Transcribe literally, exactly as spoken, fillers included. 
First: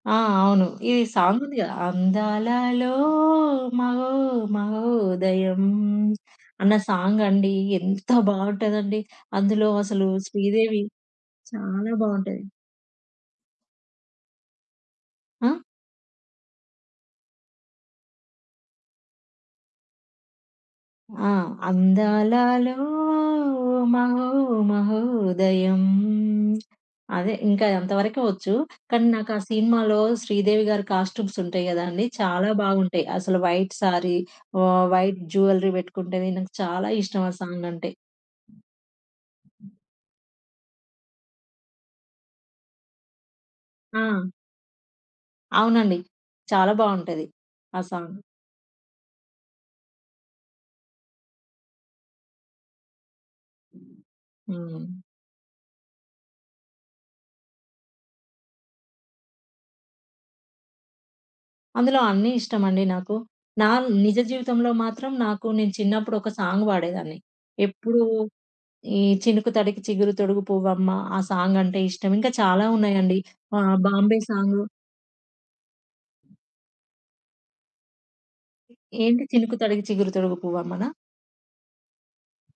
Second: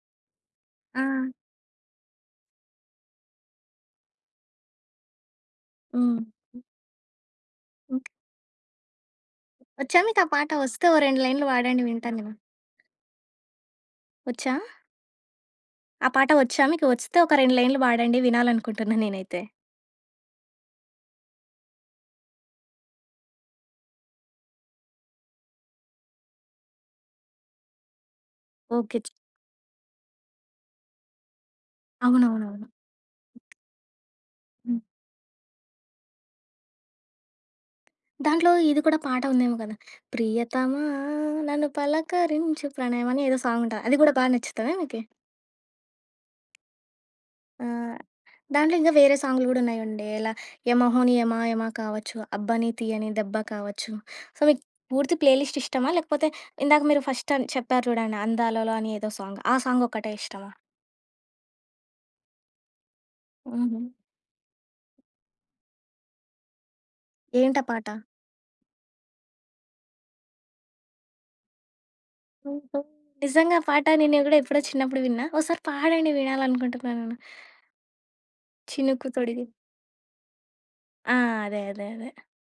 ఆ! అవును. ఈ ఆ! సాంగ్ ఉంది కదా! అందాలలో మహో మహోదయం హ్మ్. అన్న సాంగ్ అండి. ఎంత బావుంటదండి. అందులో వొచ్చా అసలు మీకు ఆ పాట? 'శ్రీదేవి' వొస్తే ఓ రెండు లైన్‌లు వాడండి చాలా వింటా నేను. బావుంటది. వొచ్చా? ఆ? ఆ పాట వొచ్చా మీకు? వొస్తే ఒక రెండు లైన్‌లు పాడండి? వినాలనుకుంటున్నా నేనైతే. ఆ! అందాలలో మహో మహోదయం అదే. ఇంకా అంతవరకే వొచ్చు. ఓకే కానీ చే నాకు ఆ సిన్మాలో 'శ్రీదేవిగారి' కాస్ట్యూమ్స్ ఉంటాయి కదండీ! చాలా అవునవునవును. బావుంటాయి. అసలు వైట్ సారీ వొ హ్మ్. వైట్ జ్యువెల్లరీ పెట్టుకుంటే, నాకు చాలా ఇష్టం ఆ సాంగ్ అంటే. దాంట్లో ఇది కూడా పాట ఉందేమో కదా! ప్రియతమా నన్ను పలకరించు ప్రణయం అని ఏదో సాంగ్ ఉంటది. అది కూడా బాగా ఆ! నచ్చుతాదా మీకి? అవునండి. చాలా బావుంటది. ఆ ఆహ్, సాంగ్. దాంట్లో ఇంకా వేరే సాంగ్‌లు కూడా ఉన్నాయండి. ఇలా 'యమహోని యమా యమ' కావొచ్చు, 'అబ్బని తియని దెబ్బ' కావొచ్చు. సో, మీకు హ్మ్. పూర్తి ప్లే లిస్ట్ ఇష్టమా? లేకపోతే ఇందాక మీరు ఫస్ట్ అన్ చెప్పారు చూడండి, 'అందాలలో' అని ఏదో సాంగ్, ఆ సాంగ్ ఒక్కటే ఇష్టమా? అందులో అన్నీ ఇష్టమండి నాకు. నా హుహు. నిజ జీవితంలో మాత్రం, నాకు నేను చిన్నప్పుడు ఒక సాంగ్ వాడేదాన్ని ఏంటి ఆ పాట? ఎప్పుడు ఈ 'చినుకు తడికి చిగురు తొడుగు పువ్వు అమ్మ' ఆ సాంగ్ అంటే ఇష్టం. ఇంకా చాలా ఓహో! ఉన్నాయండి. నిజంగా ఆ ఆ పాట 'బాంబే' నేను కూడా ఎప్పుడో సాంగు. చిన్నప్పుడు విన్నా. ఒసారి పాడండి వినాలి అనుకుంటున్నా నేను. 'చినుకు ఏంటి! తొడిగి'. 'చినుకు తడిగి చిగురు తొడుగు పువ్వు అమ్మనా'? ఆ! అదే. అదే. అదే.